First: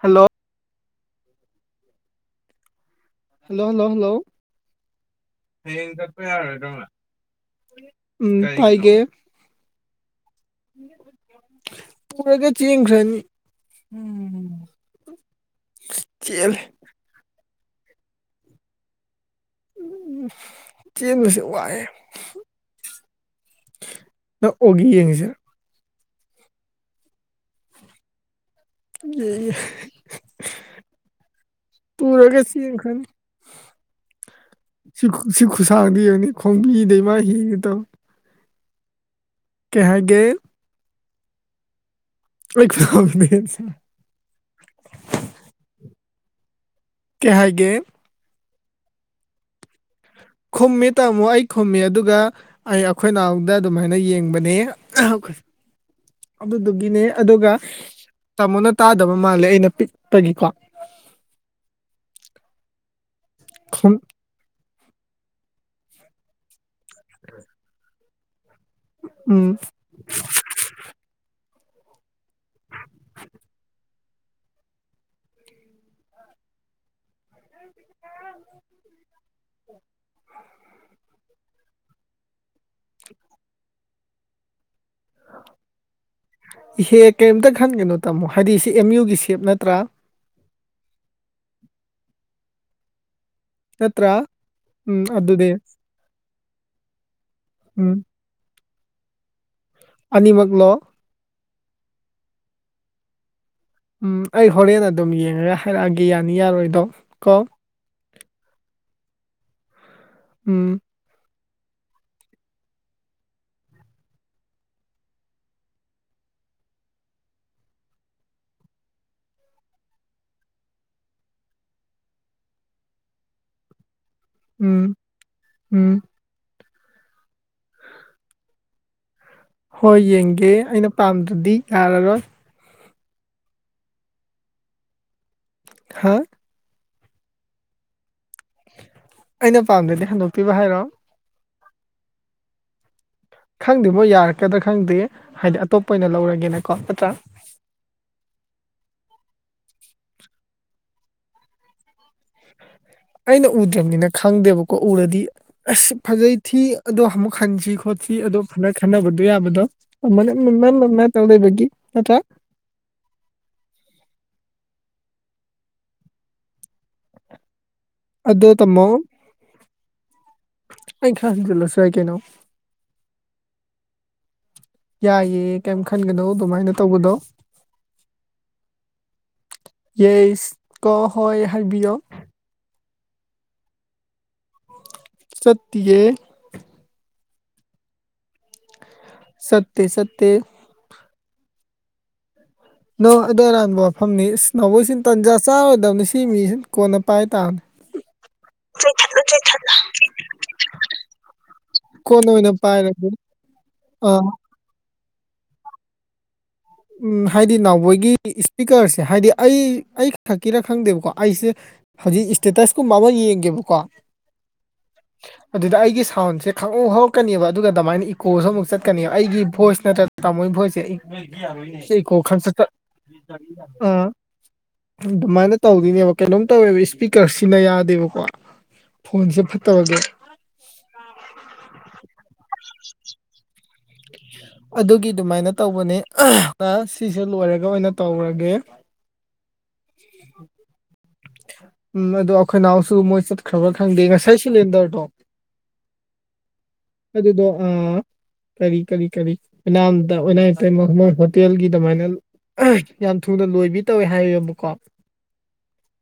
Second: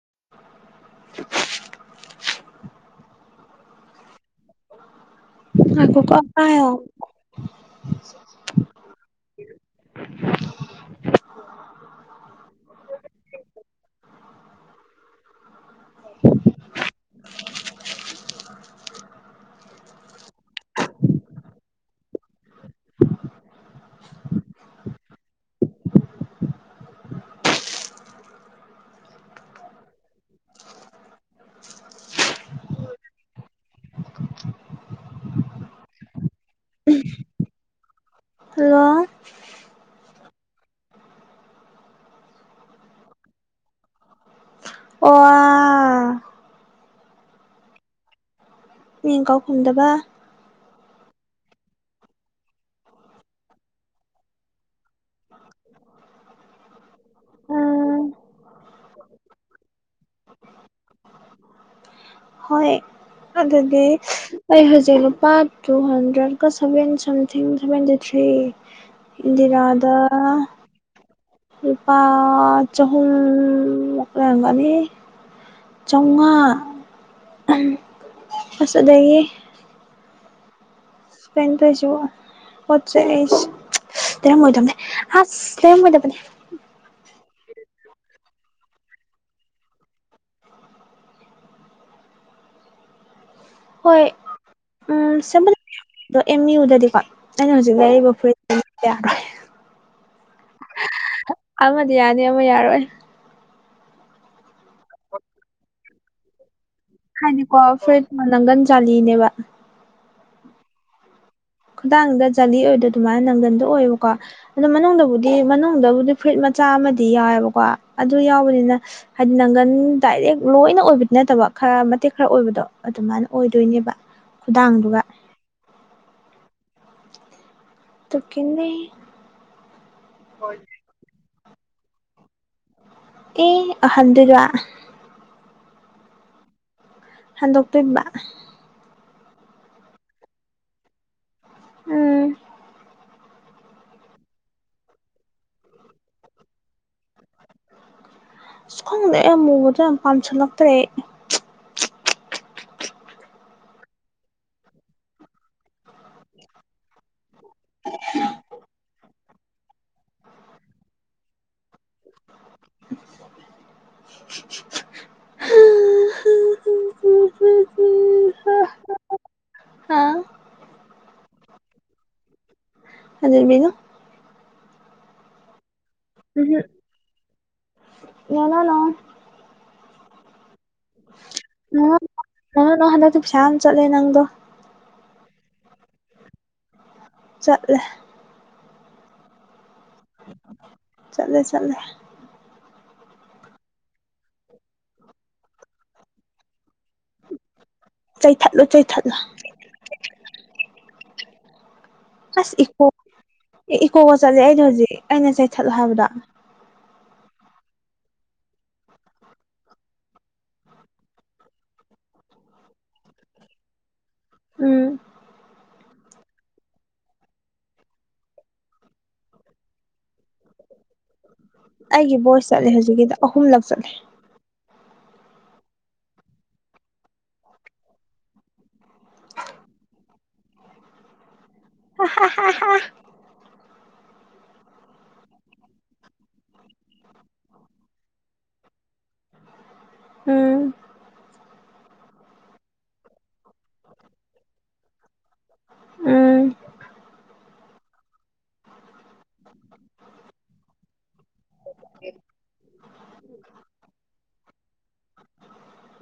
hello [unintelligible] hello hello hello ꯉꯥꯏꯈꯣꯀꯣ ꯄꯥꯏꯌꯣ ꯎꯝ ꯄꯥꯏꯒꯦ ꯄꯨꯔꯒ ꯆꯦꯟꯒꯔꯅꯤ ꯎꯝ ꯆꯦꯜꯂꯦ ꯎꯝ ꯆꯦꯟꯕꯁꯦ ꯋꯥꯏꯌꯦ ꯅꯪ ꯑꯣꯒꯤ ꯌꯦꯡꯉꯤꯁꯦ [unintelligible] ꯄꯨꯔꯒ ꯆꯦꯟꯈ꯭ꯔꯅꯤ ꯁꯤ ꯁꯤ ꯈꯨꯁꯥꯡꯖꯦ ꯌꯦꯡꯉꯨꯅꯦ ꯈꯣꯡꯕꯤꯗꯩ ꯃꯥ ꯍꯦꯟꯒꯦ ꯇꯧꯋꯤ ꯍꯜꯂꯣ ꯀꯩ ꯍꯥꯏꯒꯦ [unintelligible] ꯑꯣ ꯀꯩ ꯍꯥꯏꯒꯦ ꯃꯤ ꯀꯧ ꯈꯨꯝꯗꯕ ꯈꯨꯝꯃꯦ ꯇꯥꯃꯣ ꯑꯩ ꯈꯨꯝꯃꯤ ꯑꯗꯨꯒ ꯑꯩ ꯑꯩꯈꯣꯏ ꯅꯥꯎꯗ ꯑꯗꯨꯃꯥꯏꯅ ꯌꯦꯡꯕꯅꯦ ꯑꯗꯨꯗꯨꯒꯤꯅꯦ ꯑꯗꯨꯒ ꯎꯝ ꯇꯥꯃꯣꯅ ꯇꯥꯗꯕ ꯃꯥꯜꯂꯦ ꯑꯩꯅ ꯄꯤꯛꯄꯒꯤꯀꯣ ꯍꯣꯏ ꯑꯗꯨꯒꯤ ꯑꯩ ꯍꯧꯖꯤꯛ ꯂꯨꯄꯥ ꯇꯨ ꯍꯟꯗ꯭ꯔꯦꯗꯀ ꯁꯚꯦꯟ ꯁꯝꯊꯤꯡ ꯁꯚꯦꯟꯇꯤ ꯊ꯭ꯔꯤ ꯎꯝ ꯏꯟꯗꯤꯔꯗ ꯂꯨꯄꯥ ꯆꯍꯨꯝ ꯂꯩꯔꯝꯒꯅꯤ ꯆꯧꯉꯥ ꯑꯁꯤꯗꯒꯤ ꯀꯩꯅꯣ ꯇꯧꯁꯤꯔꯣ ꯄꯣꯠ ꯆꯩ ꯑꯩ ꯂꯩꯔꯃꯣꯏꯗꯝꯅꯦ ꯍꯁ ꯂꯩ ꯔꯝꯃꯣꯏꯗꯕꯅꯦ ꯏꯍꯦ ꯀꯔꯤꯝꯇ ꯈꯟꯒꯅꯣ ꯇꯥꯃꯣ ꯍꯥꯏꯗꯤ ꯁꯤ ꯑꯦꯝ ꯌꯨꯒꯤ ꯁꯦꯞ ꯅꯠꯇ꯭ꯔꯥ ꯍꯣꯏ ꯅꯠꯇ꯭ꯔꯥ ꯎꯝ [unintelligible] ꯑꯦꯝ ꯌꯨꯗꯗꯤꯀꯣ ꯑꯩꯅ ꯍꯧꯖꯤꯛ ꯎꯝ ꯂꯩꯔꯤꯕ ꯐꯨꯔꯤꯠꯇ [unintelligible] ꯑꯅꯤꯃꯛꯂꯣ ꯑꯃꯗꯤ ꯌꯥꯅꯤ ꯑꯃ ꯌꯥꯔꯣꯏ ꯎꯝ ꯑꯩ ꯍꯣꯔꯦꯟ ꯑꯗꯨꯝ ꯌꯦꯡꯉꯒ ꯍꯥꯏꯔꯛꯑꯒꯦ ꯌꯥꯅꯤ ꯌꯥꯔꯣꯏꯗꯣ ꯀꯣ ꯍꯥꯏꯅꯤꯀꯣ ꯐꯨꯔꯤꯠ ꯅꯪꯒꯟ ꯖꯥꯂꯤꯅꯦꯕꯥ ꯎꯝ ꯈꯨꯗꯥꯥꯡꯗ ꯖꯂꯤ ꯑꯣꯏꯕꯗꯣ ꯑꯗꯨꯃꯥꯏꯅ ꯅꯪꯒꯟꯗꯣ ꯑꯣꯏꯔꯣꯏꯀꯣ ꯑꯗꯨ ꯃꯅꯨꯡꯗꯕꯨꯗꯤ ꯃꯅꯨꯡꯗꯕꯨꯗꯤ ꯐꯨꯔꯤꯠ ꯃꯆꯥ ꯑꯃꯗꯤ ꯌꯥꯎꯋꯦꯕꯀꯣ ꯑꯗꯨ ꯌꯥꯎꯕꯅꯤꯅ ꯍꯥꯏꯗꯤ ꯅꯪꯒꯟ ꯗꯥꯏꯔꯦꯛ ꯂꯣꯏꯅ ꯑꯣꯏꯕꯗꯤ ꯅꯠꯇꯕ ꯈꯔ ꯃꯇꯦꯛ ꯈꯔ ꯑꯣꯏꯕꯗꯣ ꯑꯗꯨꯃꯥꯏꯅ ꯑꯣꯏꯗꯣꯏꯅꯦꯕ ꯎꯝ ꯈꯨꯗꯥꯡꯗꯨꯒ ꯎꯝ [unintelligible] ꯍꯣꯏ ꯌꯦꯡꯒꯦ ꯑꯩꯅ ꯄꯥꯝꯗ꯭ꯔꯗꯤ ꯌꯥꯔꯔꯣꯏ ꯀꯦ ꯑꯦꯍꯥꯟꯗꯒꯥ ꯍꯥꯥ [unintelligible] ꯑꯩꯅ ꯄꯥꯝꯗꯗꯤ ꯍꯟꯗꯣꯛꯇꯣꯏꯕ ꯍꯥꯏꯔꯣ ꯎꯝ ꯈꯪꯗꯦꯕꯣ ꯌꯥꯔꯛꯀꯗ꯭ꯔꯥ ꯈꯪꯗꯦ ꯍꯥꯏꯗꯤ ꯑꯇꯣꯞꯄ ꯑꯣꯏꯅ ꯂꯧꯔꯒꯦꯅꯀꯣ ꯅꯠꯇ꯭ꯔꯥ ꯈꯪꯗꯦ ꯑꯩ ꯑꯃꯨꯕꯗ ꯌꯥꯝ ꯄꯥꯝꯁꯤꯜꯂꯛꯇ꯭ꯔꯦ ꯑꯩ ꯑꯩꯅ ꯎꯗ꯭ꯔꯕꯅꯤꯅ ꯈꯪꯗꯦꯕꯀꯣ ꯎꯔꯗꯤ ꯑꯁ ꯐꯖꯩ ꯊꯤ ꯑꯗꯣ ꯑꯃꯨꯛ ꯍꯟꯁꯤ ꯈꯣꯠꯁꯤ ꯑꯗꯣ ꯐꯅ ꯈꯟꯅꯕꯗꯣ ꯌꯥꯕꯗꯣ [unintelligible] ꯇꯧꯗꯕꯒꯤ ꯅꯥꯠꯇꯔ [unintelligible] ꯑꯗꯣ ꯇꯃꯣ ꯑꯩ ꯈꯔ ꯍꯦꯟꯖꯤꯟꯂꯁꯨ ꯌꯥꯏ ꯀꯩꯅꯣ [unintelligible] ꯌꯥꯏꯌꯦ ꯀꯩꯝ ꯈꯟꯒꯅꯣ ꯎꯝꯍꯨꯝ ꯑꯗꯨꯃꯥꯏꯅ ꯇꯧꯒꯗꯣ ꯅꯣꯅꯣꯅꯣ ꯌꯥꯏꯁ ꯀꯣ ꯍꯣꯏ ꯍꯥꯏꯕꯤꯌꯣ [unintelligible] ꯅꯪ ꯍꯟꯗꯛꯇꯤ ꯄꯩꯁꯥ ꯌꯥꯝ ꯆꯠꯂꯦ ꯅꯪꯗꯣ ꯆꯠꯇꯤꯌꯦ ꯆꯠꯂꯦ [unintelligible] ꯆꯠꯂꯦ ꯆꯠꯂꯦ ꯅꯣ ꯑꯗꯨ ꯑꯔꯥꯟꯕ ꯋꯥꯐꯝꯅꯤ ꯏꯁ ꯅꯕꯣꯏꯁꯤ ꯇꯥꯟꯖꯥ ꯆꯥꯔꯣꯏꯗꯝꯅꯤ ꯁꯤ ꯃꯤꯁꯤ ꯀꯣꯟꯅꯥ ꯄꯥꯏ ꯇꯥꯥꯝ ꯆꯩꯊꯠꯂꯨ ꯆꯩꯊꯠꯂꯨ [unintelligible] ꯀꯣꯟꯅ ꯑꯣꯏꯅ ꯑꯁ ꯏꯀꯣ ꯄꯥꯏꯔꯒꯦ ꯑꯦ ꯑ ꯏꯀꯣꯒ ꯆꯠꯂꯦ ꯑꯩꯗꯣ ꯍꯧꯖꯤꯛ ꯑꯩꯅ ꯆꯩꯊꯠꯂ ꯍꯥꯏꯕꯗ ꯎꯝ ꯍꯥꯏꯗꯤ ꯅꯥꯎꯕꯣꯏꯒꯤ ꯁ꯭ꯄꯤꯀꯔꯁꯦ ꯍꯥꯏꯗꯤ ꯑꯩ ꯑꯩ ꯈꯛꯀꯤꯔꯥ ꯈꯪꯗꯦꯕꯀꯣ ꯑꯩꯁꯦ ꯍꯧꯖꯤꯛ ꯏꯁꯇꯦꯇꯁ ꯀꯨꯝꯕ ꯑꯃ ꯌꯦꯡꯒꯦꯕꯀꯣ ꯎꯝ ꯑꯗꯨꯗ ꯑꯩꯒꯤ ꯁꯥꯎꯟꯁꯦ ꯈꯪꯍꯧ ꯍꯧꯔꯛꯀꯅꯦꯕ ꯑꯗꯨꯒ ꯑꯗꯨꯃꯥꯏꯅ ꯏꯀꯣꯁꯨ ꯑꯃꯨꯛ ꯆꯠꯀꯅꯦꯕ ꯑꯩꯒꯤ ꯚꯣꯏꯁ ꯅꯠꯇ꯭ꯔꯒ ꯇꯥꯃꯣꯒꯤ ꯚꯣꯏꯁꯁꯦ ꯑꯩ ꯁꯤ ꯏꯀꯣ ꯑꯩꯒꯤ ꯚꯣꯏꯁ ꯈꯪꯆꯠꯇ ꯆꯠꯂꯦ ꯍꯧꯖꯤꯛꯀꯤꯗꯣ ꯑꯍꯨꯝꯂꯛ ꯆꯠꯂꯦ ꯑꯥ ꯑꯗꯨꯃꯥꯏꯅ ꯇꯧꯗꯣꯏꯅꯦꯕ ꯀꯩꯅꯣꯝ ꯇꯧꯋꯦꯕ ꯏꯁꯄꯤꯀꯔ ꯁꯤꯖꯤꯟꯅ ꯌꯥꯗꯦꯕꯀꯣ ꯐꯣꯟꯁꯦ ꯐꯠꯇꯕꯒꯦ [unintelligible] ꯑꯗꯨꯒꯤ ꯑꯗꯨꯃꯥꯏꯅ ꯇꯧꯕꯅꯤ ꯁꯤꯁꯨ ꯂꯣꯏꯔꯒ ꯑꯣꯏꯅ ꯇꯧꯔꯒꯦ ꯎꯝ ꯎꯝ ꯑꯗꯣ ꯑꯩꯈꯣꯏ ꯅꯥꯎꯁꯨ ꯃꯣꯏ ꯆꯠꯈ꯭ꯔꯕ꯭ꯔꯥ ꯈꯪꯗꯦ ꯉꯁꯥꯏ ꯁꯤꯂꯤꯟꯗꯔꯗꯣ ꯎꯝ ꯑꯗꯨꯗꯣ ꯑꯥ ꯀꯔꯤ ꯀꯔꯤ ꯀꯔꯤ [unintelligible] ꯍꯣꯇꯦꯜꯒꯤ ꯗꯨꯃꯥꯏꯅ ꯌꯥꯝ ꯊꯨꯅ ꯂꯣꯏꯕꯤ ꯇꯧꯋꯦ ꯍꯥꯏꯕꯀꯣ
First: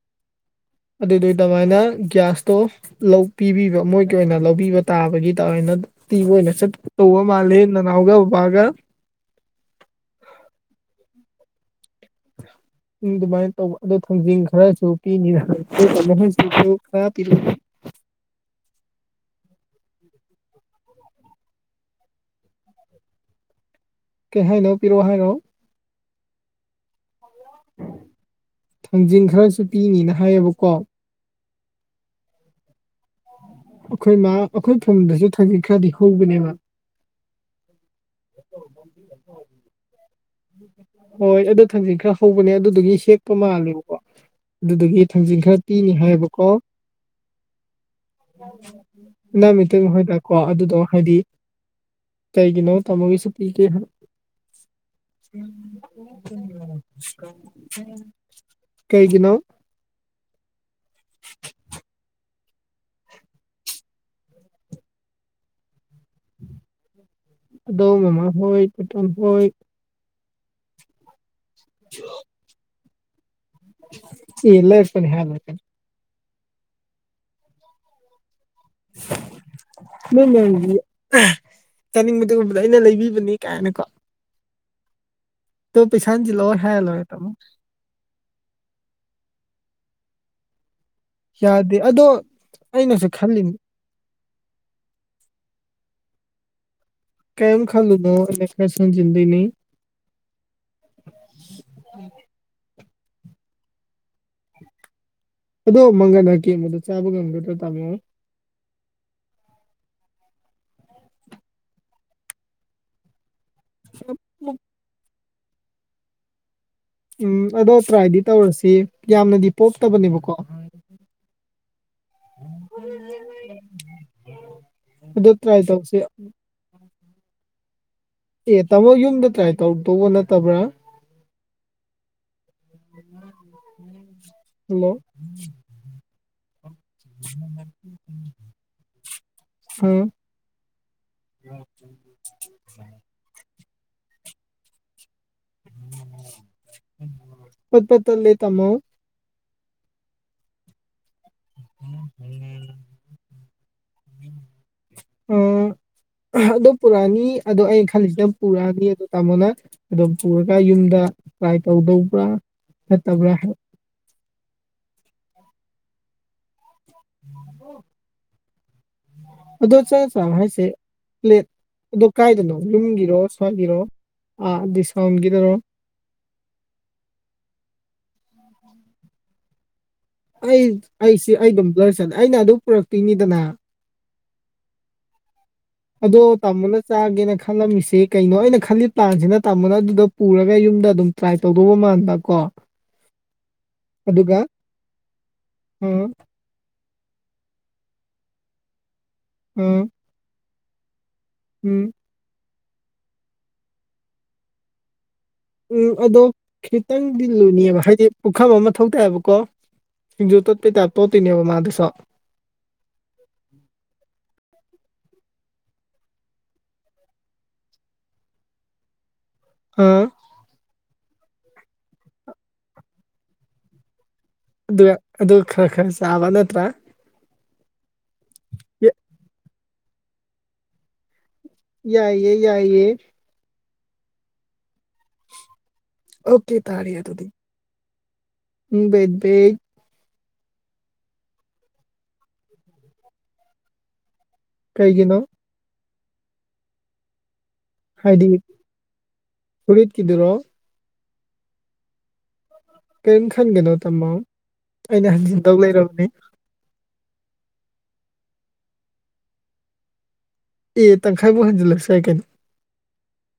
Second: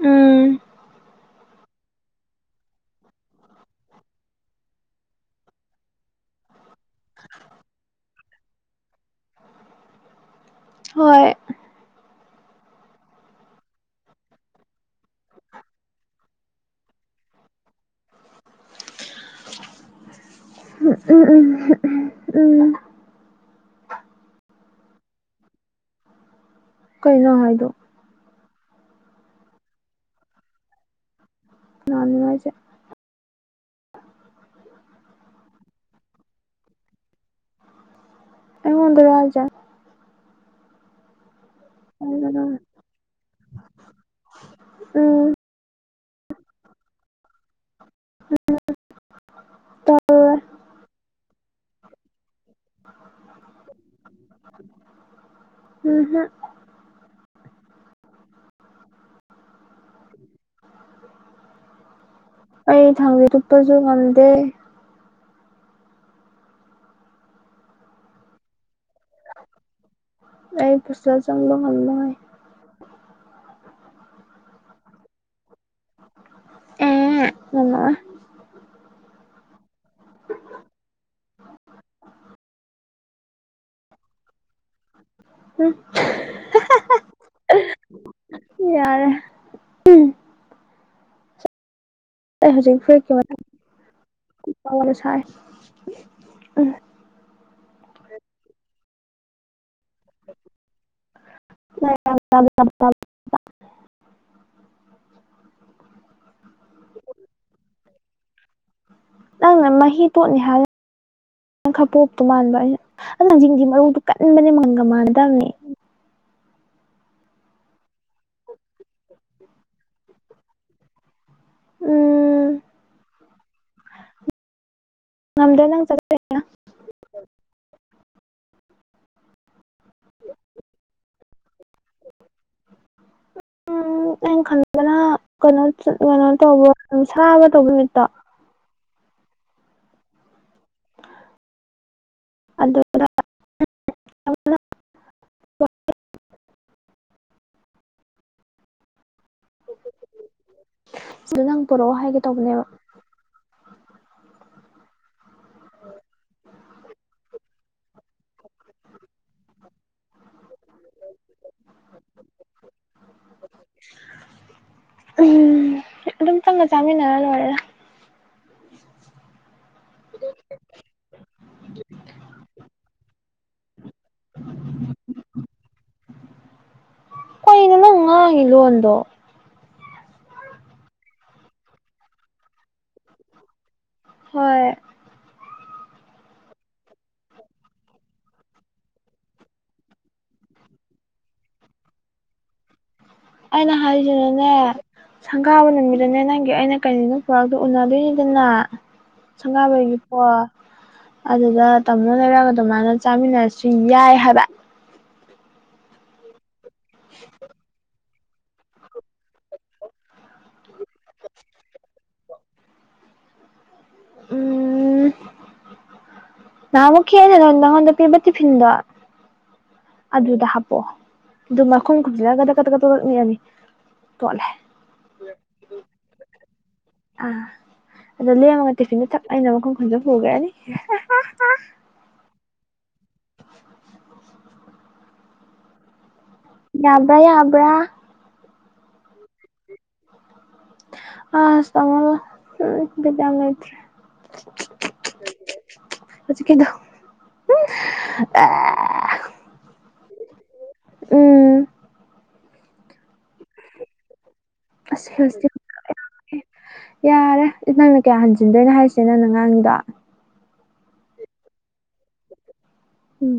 ꯎꯝ ꯑꯗꯨꯗꯨꯒꯤ ꯑꯗꯨꯃꯥꯏꯅ ꯒ꯭ꯌꯥꯁꯇꯣ ꯂꯧ ꯄꯤꯕꯤꯕ ꯃꯣꯏꯒꯤ ꯑꯣꯏꯅ ꯂꯧꯕꯤꯕ ꯇꯥꯕꯒꯤ ꯇꯅ ꯄꯤꯕ ꯑꯣꯏꯅ ꯆꯠꯇꯧꯕ ꯃꯥꯂꯦ ꯅꯅꯥꯎꯒ ꯕꯥꯕꯥꯒ ꯍꯣꯏ ꯑꯗꯨꯃꯥꯏꯅ ꯇꯧꯕ ꯑꯗꯨꯣ ꯊꯥꯡꯖꯤꯡ ꯈꯔꯁꯨ ꯄꯤꯅꯤꯅ [unintelligible] ꯄꯤꯔꯛꯑꯦ [unintelligible] ꯀꯩ ꯍꯥꯏꯅꯣ ꯄꯤꯔꯛꯑꯣ ꯍꯥꯏꯔꯣ ꯀꯩꯅꯣ ꯅꯪ ꯍꯥꯏꯗꯣ ꯊꯥꯡꯖꯤꯟ ꯈꯔꯁꯨ ꯄꯤꯅꯤꯅ ꯍꯥꯏꯌꯦꯕꯀꯣ ꯀꯅꯥꯅꯅꯣ ꯍꯥꯏꯁꯦ ꯑꯩꯈꯣꯏ ꯃꯥ ꯑꯩꯈꯣꯏ ꯐꯨꯝꯗꯁꯨ ꯊꯡꯖꯤꯛ ꯈꯔꯗꯤ ꯍꯧꯕꯅꯦꯕ ꯑꯩꯉꯣꯟꯗꯔꯣ ꯍꯥꯏꯁꯦ [inaudible] ꯍꯣꯏ ꯑꯗꯨ ꯊꯥꯡꯖꯤꯡ ꯈꯔ ꯍꯧꯕꯅꯦ ꯑꯗꯨꯗꯨꯒꯤ ꯍꯦꯛꯄ ꯃꯥꯜꯂꯦꯕꯀꯣ ꯑꯗꯨꯗꯨꯒꯤ ꯎꯝ ꯊꯥꯡꯖꯤꯡ ꯈꯔ ꯄꯤꯅꯤ ꯍꯥꯏꯌꯦꯕꯀꯣ ꯅꯪ ꯇꯧꯔꯣꯏ [unintelligible] ꯑꯗꯨꯗꯣ ꯍꯥꯏꯗꯤ ꯀꯩꯒꯤꯅꯣ ꯇꯃꯣ ꯀꯩꯁꯨ ꯄꯤꯗꯦ ꯍꯥꯏꯕ ꯎꯝꯍꯨꯝ ꯀꯩꯒꯤꯅꯣ ꯑꯩ ꯊꯥꯡꯖꯤꯡ ꯇꯨꯞꯄꯁꯨ ꯉꯝꯗꯦ ꯑꯗꯣ ꯃꯃꯥꯍꯣꯏ ꯄꯇꯣꯟ ꯍꯣꯏ ꯑꯩ [unintelligible] ꯆꯪꯕ [unintelligible] ꯍꯥꯏ [inaudible] ꯑꯦ ꯂꯩꯔꯛꯄꯅꯤ ꯍꯥꯏ ꯂꯣꯏꯔꯦ ꯀꯩꯅꯣ ꯎꯝ ꯉꯝꯃꯔꯣꯏ [inaudible] ꯅꯣꯏ ꯃꯗꯤ ꯆꯥꯅꯤꯡꯕꯗꯨ ꯎꯕꯗ ꯑꯩꯅ ꯂꯩꯕꯤꯕꯅꯤ ꯀꯥꯏꯅꯀꯣ ꯗꯣ ꯄꯩꯁꯥ ꯍꯟꯖꯤꯜꯂꯛꯑꯣꯏ ꯍꯥꯏꯔ ꯂꯣꯏꯔꯦ ꯀꯩꯅꯣ ꯌꯥꯔꯦ ꯎꯝ ꯌꯥꯗꯦ ꯑꯗꯣ ꯑꯩ ꯍꯧꯖꯤꯛ ꯑꯩꯅꯁꯨ ꯈꯜꯂꯤꯅꯤ [unintelligible] ꯁꯥꯏ ꯀꯩꯝ ꯈꯜꯨꯂꯨꯅꯣ [unintelligible] ꯊꯪꯖꯤꯟꯗꯨꯏꯅꯤ [unintelligible] ꯑꯗꯣ ꯃꯪꯒꯟ ꯑꯀꯦꯝꯕꯗ ꯆꯥꯕ ꯉꯝꯒꯗ꯭ꯔꯥ ꯇꯥꯃꯣ ꯅꯪꯅ ꯃꯍꯤ ꯇꯣꯠꯅꯤ ꯍꯥꯏꯂ ꯅꯪ ꯈꯔꯄꯣꯞꯇꯣ ꯃꯥꯟꯕ [unintelligible] ꯃꯔꯨꯗꯨ ꯀꯟꯕꯅꯦ ꯃꯪꯒꯟꯒ ꯃꯥꯟꯅꯗꯕꯅꯦ ꯎꯝ ꯑꯗꯣ ꯇ꯭ꯔꯥꯏꯗꯤ ꯇꯧꯔꯁꯤ ꯌꯥꯝꯅꯗꯤ ꯄꯣꯛꯇꯕꯅꯦꯕꯀꯣ ꯎꯝ [unintelligible] ꯑꯗꯨꯗ ꯇ꯭ꯔꯥꯏ ꯉꯝꯗ꯭ꯔꯦ ꯅꯪ ꯇꯧꯁꯤ ꯆꯠ ꯑꯦ ꯇꯥꯃꯣ ꯌꯨꯝꯗ ꯇ꯭ꯔꯥꯏ ꯇꯧꯔꯛꯇꯧꯕ ꯅꯠꯇꯕ꯭ꯔꯥ [unintelligible] ꯎꯝ ꯑꯩꯅ ꯍꯜꯂꯣ ꯈꯟꯕꯗꯅ ꯀꯩꯅꯣ [unintelligible] ꯀꯩꯅꯣ ꯇꯧꯕ ꯁꯥꯕ ꯇꯧꯕ ꯃꯤꯠꯇꯣ ꯎꯝ [unintelligible] ꯑꯗꯨꯗ ꯄꯠ ꯄꯠ ꯇꯠꯂꯦ ꯇꯃꯣ ꯁꯤꯗ ꯅꯪ ꯇꯧꯔꯛꯑꯣ ꯍꯥꯏꯒꯦ ꯇꯧꯕꯅꯦꯕ ꯎꯝ ꯑꯗꯣ ꯄꯨꯔꯛꯅꯤ ꯑꯗꯣ ꯑꯩꯅ ꯈꯜꯂꯤꯁꯤꯅ ꯄꯨꯔꯛꯅꯤ ꯑꯗꯨ ꯇꯥꯃꯣꯅ ꯑꯗꯨꯝ ꯄꯨꯔꯒ ꯌꯨꯝꯗ ꯇ꯭ꯔꯥꯏ ꯇꯧꯗꯧꯕ꯭ꯔꯥ ꯅꯠꯇꯕ꯭ꯔꯥ ꯎꯝ ꯑꯗꯨꯝ ꯆꯪꯒ ꯆꯥꯃꯤꯟꯅꯔ ꯂꯣꯏꯔꯦꯗ [unintelligible] ꯑꯗꯣ ꯆꯦ ꯆꯥꯡ ꯍꯥꯏꯁꯦ ꯄ꯭ꯂꯦꯠ ꯑꯗꯣ ꯀꯥꯏꯗꯅꯣ ꯌꯨꯝꯒꯤꯔꯣ ꯁ꯭ꯋꯥꯏꯒꯤꯔꯣ ꯑꯥ ꯗꯤꯁꯀꯥꯎꯟꯒꯤꯗꯣ ꯀꯩꯅꯣ ꯅꯪꯅ ꯉꯥꯡꯉꯤ ꯂꯣꯟꯗꯣ ꯑꯩ ꯑꯩꯁꯤ ꯑꯩ ꯑꯗꯨꯝ ꯕꯂꯔ ꯆꯠꯂꯦ ꯑꯩꯅ ꯑꯗꯨ ꯄꯨꯔꯛꯇꯣꯏꯅꯤꯗꯅ ꯍꯣꯏ ꯑꯗꯣ ꯇꯥꯃꯣꯅ ꯆꯥꯒꯦꯅ ꯈꯜꯂꯝꯃꯤꯁꯦ ꯀꯩꯅꯣ ꯑꯩꯅ ꯈꯜꯂꯤ ꯄ꯭ꯂꯥꯟꯁꯤꯅ ꯇꯥꯃꯣꯅ ꯑꯗꯨꯗꯣ ꯄꯨꯔꯒ ꯌꯨꯝꯗ ꯑꯗꯨꯝ ꯇ꯭ꯔꯥꯏ ꯇꯧꯗꯧꯕ ꯃꯥꯟꯕ ꯀꯣ ꯑꯩꯅ ꯑꯗꯨꯒ ꯍꯥꯏꯔꯤꯁꯤꯅꯅꯦ ꯁꯪꯒꯥꯕ ꯑꯥ ꯅꯨꯃꯤꯇꯅꯦ ꯅꯪꯒꯤ ꯑꯩꯅ ꯀꯩꯅꯅꯣ ꯄꯨꯔꯛꯇꯣ ꯎꯅꯗꯣꯏꯅꯤꯗꯅ ꯑꯥ ꯁꯪꯒꯥꯕꯩꯒꯤꯀꯣ ꯑꯗꯨꯗ ꯎꯝ ꯇꯥꯃꯣꯅ ꯂꯩꯔꯒ ꯑꯗꯨꯃꯥꯏꯅ ꯆꯥꯃꯤꯟꯅꯔꯁꯨ ꯌꯥꯏ ꯍꯥꯏꯕ ꯎꯝ ꯑꯗꯣ ꯈꯤꯇꯪꯗꯤ ꯂꯨꯅꯤꯕ ꯍꯥꯏꯗꯤ ꯄꯨꯈꯝ ꯑꯃ ꯃꯥꯊꯧ ꯇꯥꯏꯕꯀꯣ ꯁꯤꯡꯖꯨ ꯇꯣꯠꯄꯩꯇꯥꯥꯏꯞꯇ ꯇꯣꯠꯇꯣꯏꯅꯦꯕ ꯃꯥꯗꯨꯁꯨ [inaudible] ꯎꯝ ꯅꯍꯥꯟꯃꯨꯛ [unintelligible] ꯄꯤꯕ ꯇꯤꯐꯤꯟꯗꯣ ꯑꯥ ꯑꯗꯨꯗ ꯍꯥꯞꯄꯛꯑꯣ ꯑꯗꯨ ꯃꯈꯨꯝ ꯈꯨꯝꯁꯤꯜꯂꯒ ꯀꯥꯗꯛ ꯀꯥꯗꯛ ꯅꯤꯛꯑꯅꯤ ꯇꯣꯠꯂꯦ ꯑꯗꯨ ꯑꯗꯨ ꯈꯔ ꯈꯔ ꯆꯥꯜꯔ ꯅꯠꯇ꯭ꯔꯥ ꯑꯥ ꯑꯗꯣ ꯂꯦꯝꯃꯒ ꯌꯥ- ꯇꯤꯐꯤꯟꯗꯣ ꯊꯛ ꯑꯩꯅ ꯃꯈꯨꯝ ꯈꯨꯟꯁꯤꯜꯔꯒ ꯄꯨꯈ꯭ꯔꯥꯅꯤ ꯌꯥꯏꯌꯦ ꯌꯥꯏꯌꯦ [unintelligible] ꯑꯣ ꯌꯥꯕ꯭ꯔꯥ ꯌꯥꯕ꯭ꯔꯥ ꯎꯝ ꯕꯦꯕꯤ [unintelligible] ꯀꯩꯒꯤꯅꯣ ꯍꯧꯖꯤꯛꯀꯤꯗꯣ ꯍꯥꯏꯗꯤ ꯑꯥ ꯐꯨꯔꯤꯠꯀꯤꯗꯨꯔꯣ ꯎꯝ ꯀꯔꯤꯝ ꯈꯟꯒꯅꯣ ꯇꯥꯝꯃꯣ ꯑꯁ ꯑꯩꯅ ꯍꯤꯜꯁꯇꯤ ꯍꯟꯖꯤꯟꯗꯧ ꯂꯩꯔꯝꯅꯦ ꯌꯥꯔꯦ ꯅꯪꯅ ꯀꯌꯥ ꯍꯟꯖꯤꯟꯗꯣꯏꯅꯣ ꯍꯥꯏꯁꯦ ꯅꯪ ꯅꯉꯥꯡꯒꯤꯗꯣ ꯑꯦ ꯇꯪꯈꯥꯏꯐꯥꯎꯛ ꯍꯟꯖꯤꯜꯂꯁꯨ ꯌꯥꯏ ꯀꯩꯅꯣ ꯎꯝ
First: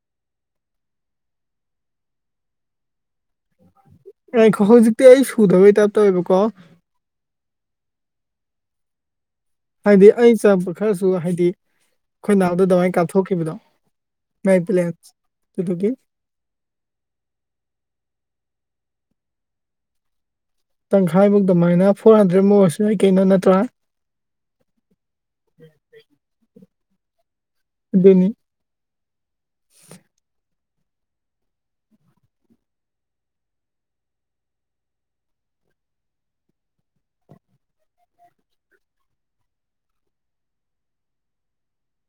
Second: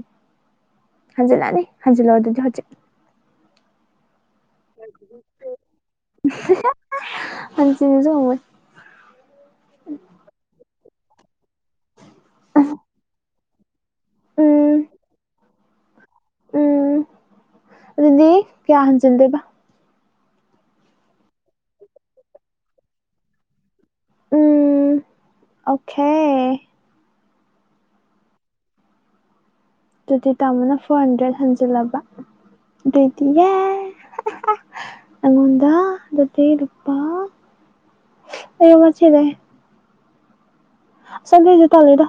ꯍꯟꯖꯤꯜꯂꯛꯑꯅꯤ ꯍꯟꯖꯤꯜꯂꯛꯑꯣ ꯑꯗꯨꯗꯤ ꯍꯧꯖꯤꯛ ꯉꯏꯈꯣ ꯍꯧꯖꯤꯛꯇꯤ ꯑꯩ ꯁꯨꯗꯕꯩ ꯇꯥꯏꯞ ꯇꯧꯋꯦꯕꯀꯣ ꯍꯟꯖꯤꯟꯕꯁꯨ ꯉꯝꯃꯣꯏ ꯍꯥꯏꯗꯤ ꯑꯩ ꯆꯪꯉꯛꯄ ꯈꯔꯁꯨ ꯍꯥꯏꯗꯤ ꯑꯩꯈꯣꯏꯅꯥꯎꯗ ꯑꯗꯨꯃꯥꯏꯅ ꯀꯥꯞꯊꯣꯛꯈꯤꯕꯗꯣ ꯃꯥꯏ ꯎꯝ ꯕꯦꯂꯦꯟꯁ ꯑꯗꯨꯗꯨꯒꯤ ꯎꯝ ꯑꯗꯨꯗꯤ ꯀꯌꯥ ꯍꯟꯖꯟꯗꯣꯏꯕ ꯇꯪꯈꯥꯏꯃꯨꯛ ꯑꯗꯨꯃꯥꯏꯅ ꯐꯣꯔ ꯍꯟꯗ꯭ꯔꯦꯗꯃꯨꯛ ꯑꯣꯏꯔꯁꯨ ꯌꯥꯏ ꯀꯩꯅꯣ ꯅꯠꯇ꯭ꯔꯥ ꯎꯝ ꯑꯣꯈꯦ ꯑꯗꯨꯅꯤ ꯑꯗꯨꯗꯤ ꯇꯥꯃꯣꯅ ꯐꯣꯔ ꯍꯟꯗ꯭ꯔꯦꯗ ꯍꯟꯖꯤꯜꯂꯕ ꯑꯗꯨꯏꯗꯤ ꯌꯦ ꯑꯉꯣꯟꯗ ꯑꯗꯨꯗꯤ‌ꯂꯨꯄꯥ ꯑꯌꯣꯏꯃꯥ ꯁꯤꯔꯦ ꯑꯗꯣꯏꯁꯨ ꯇꯟꯂꯤꯗ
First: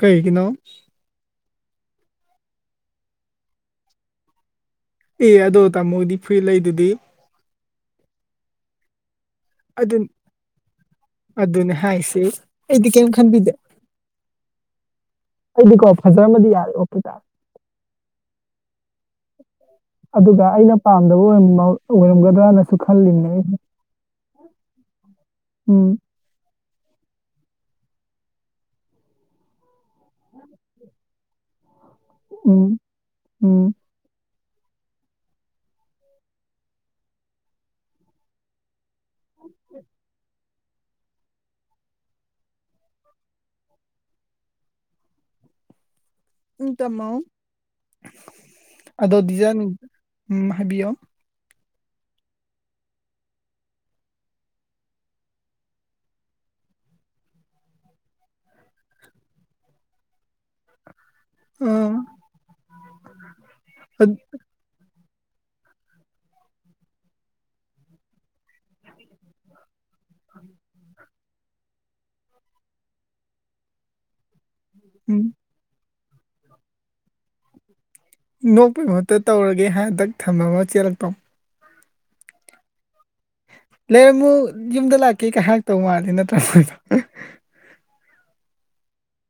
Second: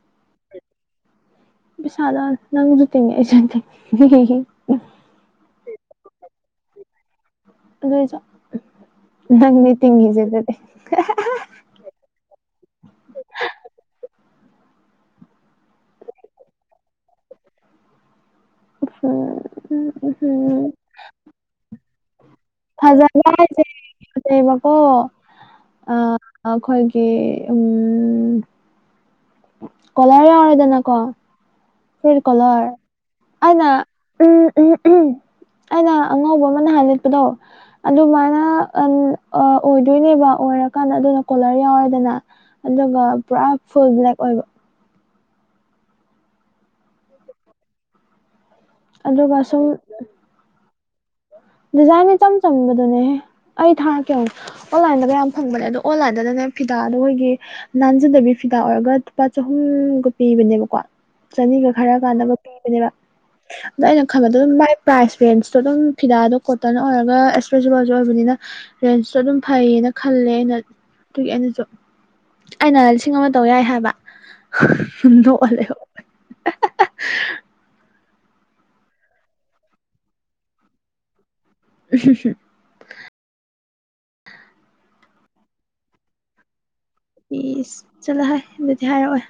ꯀꯩꯒꯤꯅꯣ ꯄꯤꯁꯥꯔ ꯅꯪꯁꯨ ꯇꯤꯉꯏ ꯑꯩꯁꯨ ꯇꯤꯉꯏ ꯑꯦ ꯑꯗꯣ ꯇꯥꯃꯣꯗꯤ ꯐꯨꯔꯤꯠ ꯂꯩꯗꯨꯗꯤ ꯑꯗꯨꯁꯨ ꯅꯪꯅꯤ ꯑꯗꯨ ꯇꯤꯉꯏꯖ ꯑꯗꯨꯗꯤ ꯑꯗꯨꯅꯦ ꯍꯥꯏꯁꯦ ꯑꯩꯗꯤ ꯀꯦꯝ ꯈꯟꯕꯤꯗꯦ ꯑꯩꯗꯤꯀꯣ ꯐꯖꯔꯝꯃꯗꯤ ꯌꯥꯔꯦ ꯑꯣꯀꯦ‌ ꯇꯥꯔꯦ [unintelligible] ꯑꯗꯨꯗ ꯎꯝ ꯑꯩꯅ ꯄꯥꯝꯗꯕ ꯑꯣꯏꯔꯝꯒꯗ꯭ꯔꯥꯅ ꯐꯖꯕ ꯍꯥꯏꯁꯦ ꯐꯖꯩꯕꯀꯣ ꯑ ꯎꯝ ꯑꯩꯈꯣꯏꯒꯤ ꯎꯝ ꯀꯣꯂꯔ ꯌꯥꯎꯔꯦꯗꯅꯀꯣ ꯐꯨꯔꯤꯠ ꯎꯝ ꯀꯣꯂꯔ ꯎꯝ ꯑꯩꯅ ꯎꯝ ꯎꯝ ꯎꯝ ꯑꯩꯅ ꯑꯉꯧꯕ ꯑꯃ ꯅꯍꯥꯟ ꯂꯤꯠꯄꯗꯣ ꯑꯗꯨꯃꯥꯏꯅ ꯑꯝ ꯑꯣꯏꯗꯣꯏꯅꯦꯕ ꯑꯣꯏꯔ ꯀꯥꯟ ꯑꯗꯨꯅ ꯀꯣꯂꯔ ꯌꯥꯎꯔꯦꯗꯅ ꯑꯗꯨꯒ ꯄꯨꯔꯥ ꯐꯨꯜ ꯕ꯭ꯂꯦꯛ ꯑꯣꯏꯕ ꯎ ꯇꯝꯃꯣ ꯑꯗꯣ ꯑꯗꯨꯒ ꯗꯤꯖꯥꯏꯟ ꯁꯨꯝ ꯎꯝ ꯍꯥꯏꯕꯤꯌꯣ ꯗꯤꯖꯥꯏꯟ ꯏꯆꯝ ꯆꯝꯕꯗꯨꯅꯦꯍꯦ ꯑꯩ ꯊꯥꯔꯀꯦ ꯑꯃꯨꯛ ꯑꯣꯟꯂꯥꯏꯟꯗꯒ ꯌꯥꯝ ꯐꯪꯕꯅꯦ ꯑꯗꯣ ꯑꯣꯟꯂꯥꯏꯟꯗꯅꯦ ꯐꯤꯗꯥꯗꯣ ꯑꯩꯈꯣꯏꯒꯤ ꯅꯟꯖꯗꯕꯤ ꯐꯤꯗꯥ ꯑꯣꯏꯔꯒ ꯂꯨꯄꯥ ꯆꯍꯨꯝꯒꯨꯝ ꯄꯤꯕꯅꯦꯕꯀꯣ ꯆꯅꯤꯒ ꯈꯔ ꯑꯥ ꯀꯥꯟꯅꯕ ꯄꯤꯕꯅꯦꯕ ꯑꯗꯣ ꯑꯩꯅ ꯑꯗ- ꯈꯟꯕꯗꯣ ꯑꯗꯨꯝ ꯃꯥꯏ ꯄ꯭ꯔꯥꯏꯁ ꯔꯦꯟꯁꯇꯣ ꯑꯗꯨꯝ ꯐꯤꯗꯥ ꯑꯗꯣ ꯀꯣꯇꯟ ꯑꯣꯏꯔꯒ ꯏꯁꯇ꯭ꯔꯦꯆꯦꯕꯜꯁꯨ ꯑꯣꯏꯕꯅꯤꯅ ꯔꯦꯟꯖꯇꯁꯨ ꯑꯗꯨꯝ ꯐꯩꯌꯦꯅ ꯈꯜꯂꯦ ꯑꯩꯅ ꯑꯗꯨꯒꯤ ꯑꯩꯅꯁꯨ ꯑꯩꯅ ꯂꯤꯁꯤꯡ ꯑꯃ ꯇꯧ ꯌꯥꯏ ꯍꯥꯏꯕ ꯎꯝ ꯅꯣꯛꯑꯒ ꯂꯩꯍꯧꯏ [unintelligible] ꯅꯣꯛꯄꯩ ꯃꯍꯨꯠꯇ ꯇꯧꯔꯒꯦ ꯇꯛ ꯊꯝꯃꯒ ꯆꯦꯜꯂꯛꯇꯧ [unintelligible] ꯂꯩꯔꯝꯃꯨ ꯌꯨꯝꯗ ꯂꯥꯛꯀꯦ ꯀꯥꯏ ꯍꯥꯛꯑꯦꯛꯇꯧ ꯃꯥꯜꯂꯤ ꯅꯠꯇ꯭ꯔꯥ ꯏꯁ ꯆꯠꯂꯍꯦ ꯑꯗꯨꯗꯤ ꯍꯥꯏꯔꯛꯑꯣꯏ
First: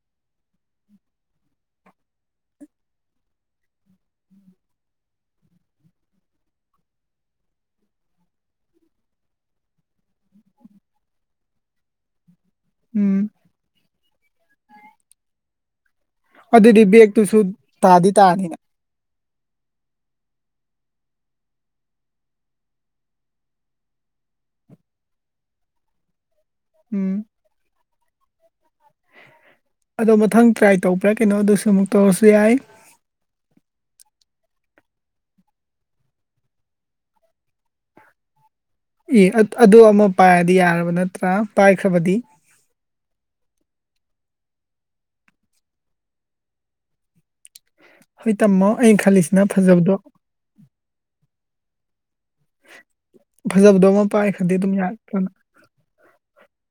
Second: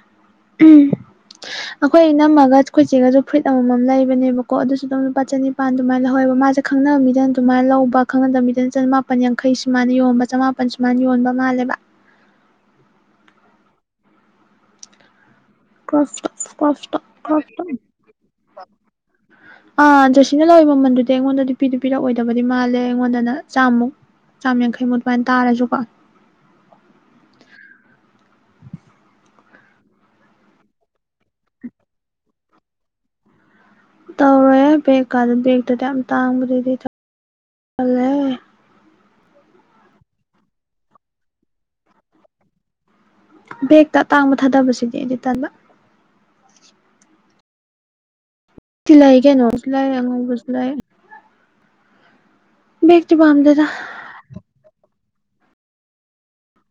ꯑꯩꯈꯣꯏ ꯅꯝꯃꯒ ꯑꯩꯈꯣꯏꯆꯦꯒꯁꯨ ꯐꯨꯔꯤꯠ ꯑꯃꯃꯝ ꯂꯩꯕꯅꯦꯕꯀꯣ ꯑꯗꯨꯁꯨ ꯑꯗꯨꯝ ꯂꯨꯄꯥ ꯆꯅꯤ ꯅꯤꯄꯥꯟ ꯑꯗꯨꯃꯥꯏꯅ ꯂꯧꯍꯧꯦꯕ ꯃꯥꯁꯦ ꯈꯪꯅꯅꯕꯕꯤꯗꯅ ꯑꯗꯨꯃꯥꯏꯅ ꯂꯧꯕ ꯈꯪꯅꯗꯕꯕꯤꯗ ꯆꯃꯥꯄꯟ ꯌꯥꯡꯈꯩꯁꯤ ꯃꯥꯅ ꯌꯣꯟꯕ ꯆꯃꯥꯄꯟ ꯄꯟꯖ ꯁꯨꯃꯥꯏꯅꯥ ꯌꯣꯟꯕ ꯃꯥꯜꯂꯦꯕ ꯎꯝ ꯀ꯭ꯔꯣꯞ ꯇꯣꯞ ꯀ꯭ꯔꯣꯞ ꯑꯗꯨꯗꯤ ꯇꯣꯞ ꯕꯦꯛꯇꯨꯁꯨ ꯀ꯭ꯔꯣꯞ ꯇꯣꯞ ꯇꯥꯗꯤ ꯇꯥꯅꯤꯅ ꯑꯥ ꯖꯣꯁꯤꯅ ꯂꯧꯏ ꯃꯃꯜꯗꯨꯗꯤ ꯑꯩꯉꯣꯟꯗꯗꯤ ꯄꯤꯗꯨ ꯄꯤꯔꯛꯑꯣꯏꯗꯕꯗꯤ ꯃꯥꯜꯂꯦ ꯑꯩꯉꯣꯟꯗꯅ ꯆꯥꯃꯨꯛ ꯆꯥꯝ ꯌꯥꯡꯈꯩ ꯃꯨꯛ ꯑꯗꯨꯃꯥꯏ ꯇꯥꯔꯁꯨꯀꯣ ꯎꯝ ꯑꯗꯣ ꯃꯊꯪ ꯇ꯭ꯔꯥꯏ ꯇꯧꯕ꯭ꯔꯥ ꯀꯩꯅꯣ ꯑꯗꯨꯁꯨ ꯑꯃꯨꯛ ꯇꯧꯔꯁꯨ ꯌꯥꯏ ꯇꯧꯔꯦ ꯕꯦꯒꯀꯥꯟꯗ ꯕꯦꯛꯇꯨꯗꯤ ꯌꯥꯝ ꯇꯥꯡꯕꯗꯩꯗꯤꯜꯂꯦ ꯑꯦ ꯑꯗꯨ ꯑꯃ ꯄꯥꯏꯔꯗꯤ ꯌꯥꯔꯕ ꯅꯠꯇ꯭ꯔꯥ ꯄꯥꯏꯈ꯭ꯔꯕꯗꯤ ꯕꯦꯛꯇ ꯑꯇꯥꯡꯕ ꯊꯥꯗꯕꯁꯤꯗꯤ ꯑꯩꯗꯤ ꯇꯟꯕ ꯍꯣꯏ ꯇꯃꯣ ꯁꯤ ꯂꯩ ꯀꯩꯅꯣ ꯁꯂꯥꯏ ꯑꯃꯨꯕꯁꯨ ꯂꯩ ꯕꯦꯛꯇꯤ ꯄꯥꯝꯗꯦꯗ ꯐꯖꯕꯗꯣ ꯑꯃ ꯄꯥꯏ ꯈꯪꯗꯤ ꯑꯗꯨꯝ ꯌꯥꯅ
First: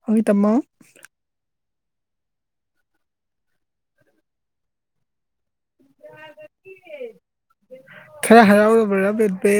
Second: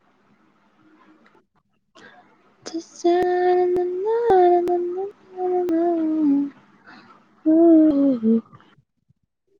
ꯍꯣꯏ ꯇꯝꯃꯣ ꯆꯤꯆꯦ ꯈꯔ ꯍꯔꯥꯎꯔꯕ꯭ꯔ ꯕꯦꯕꯦ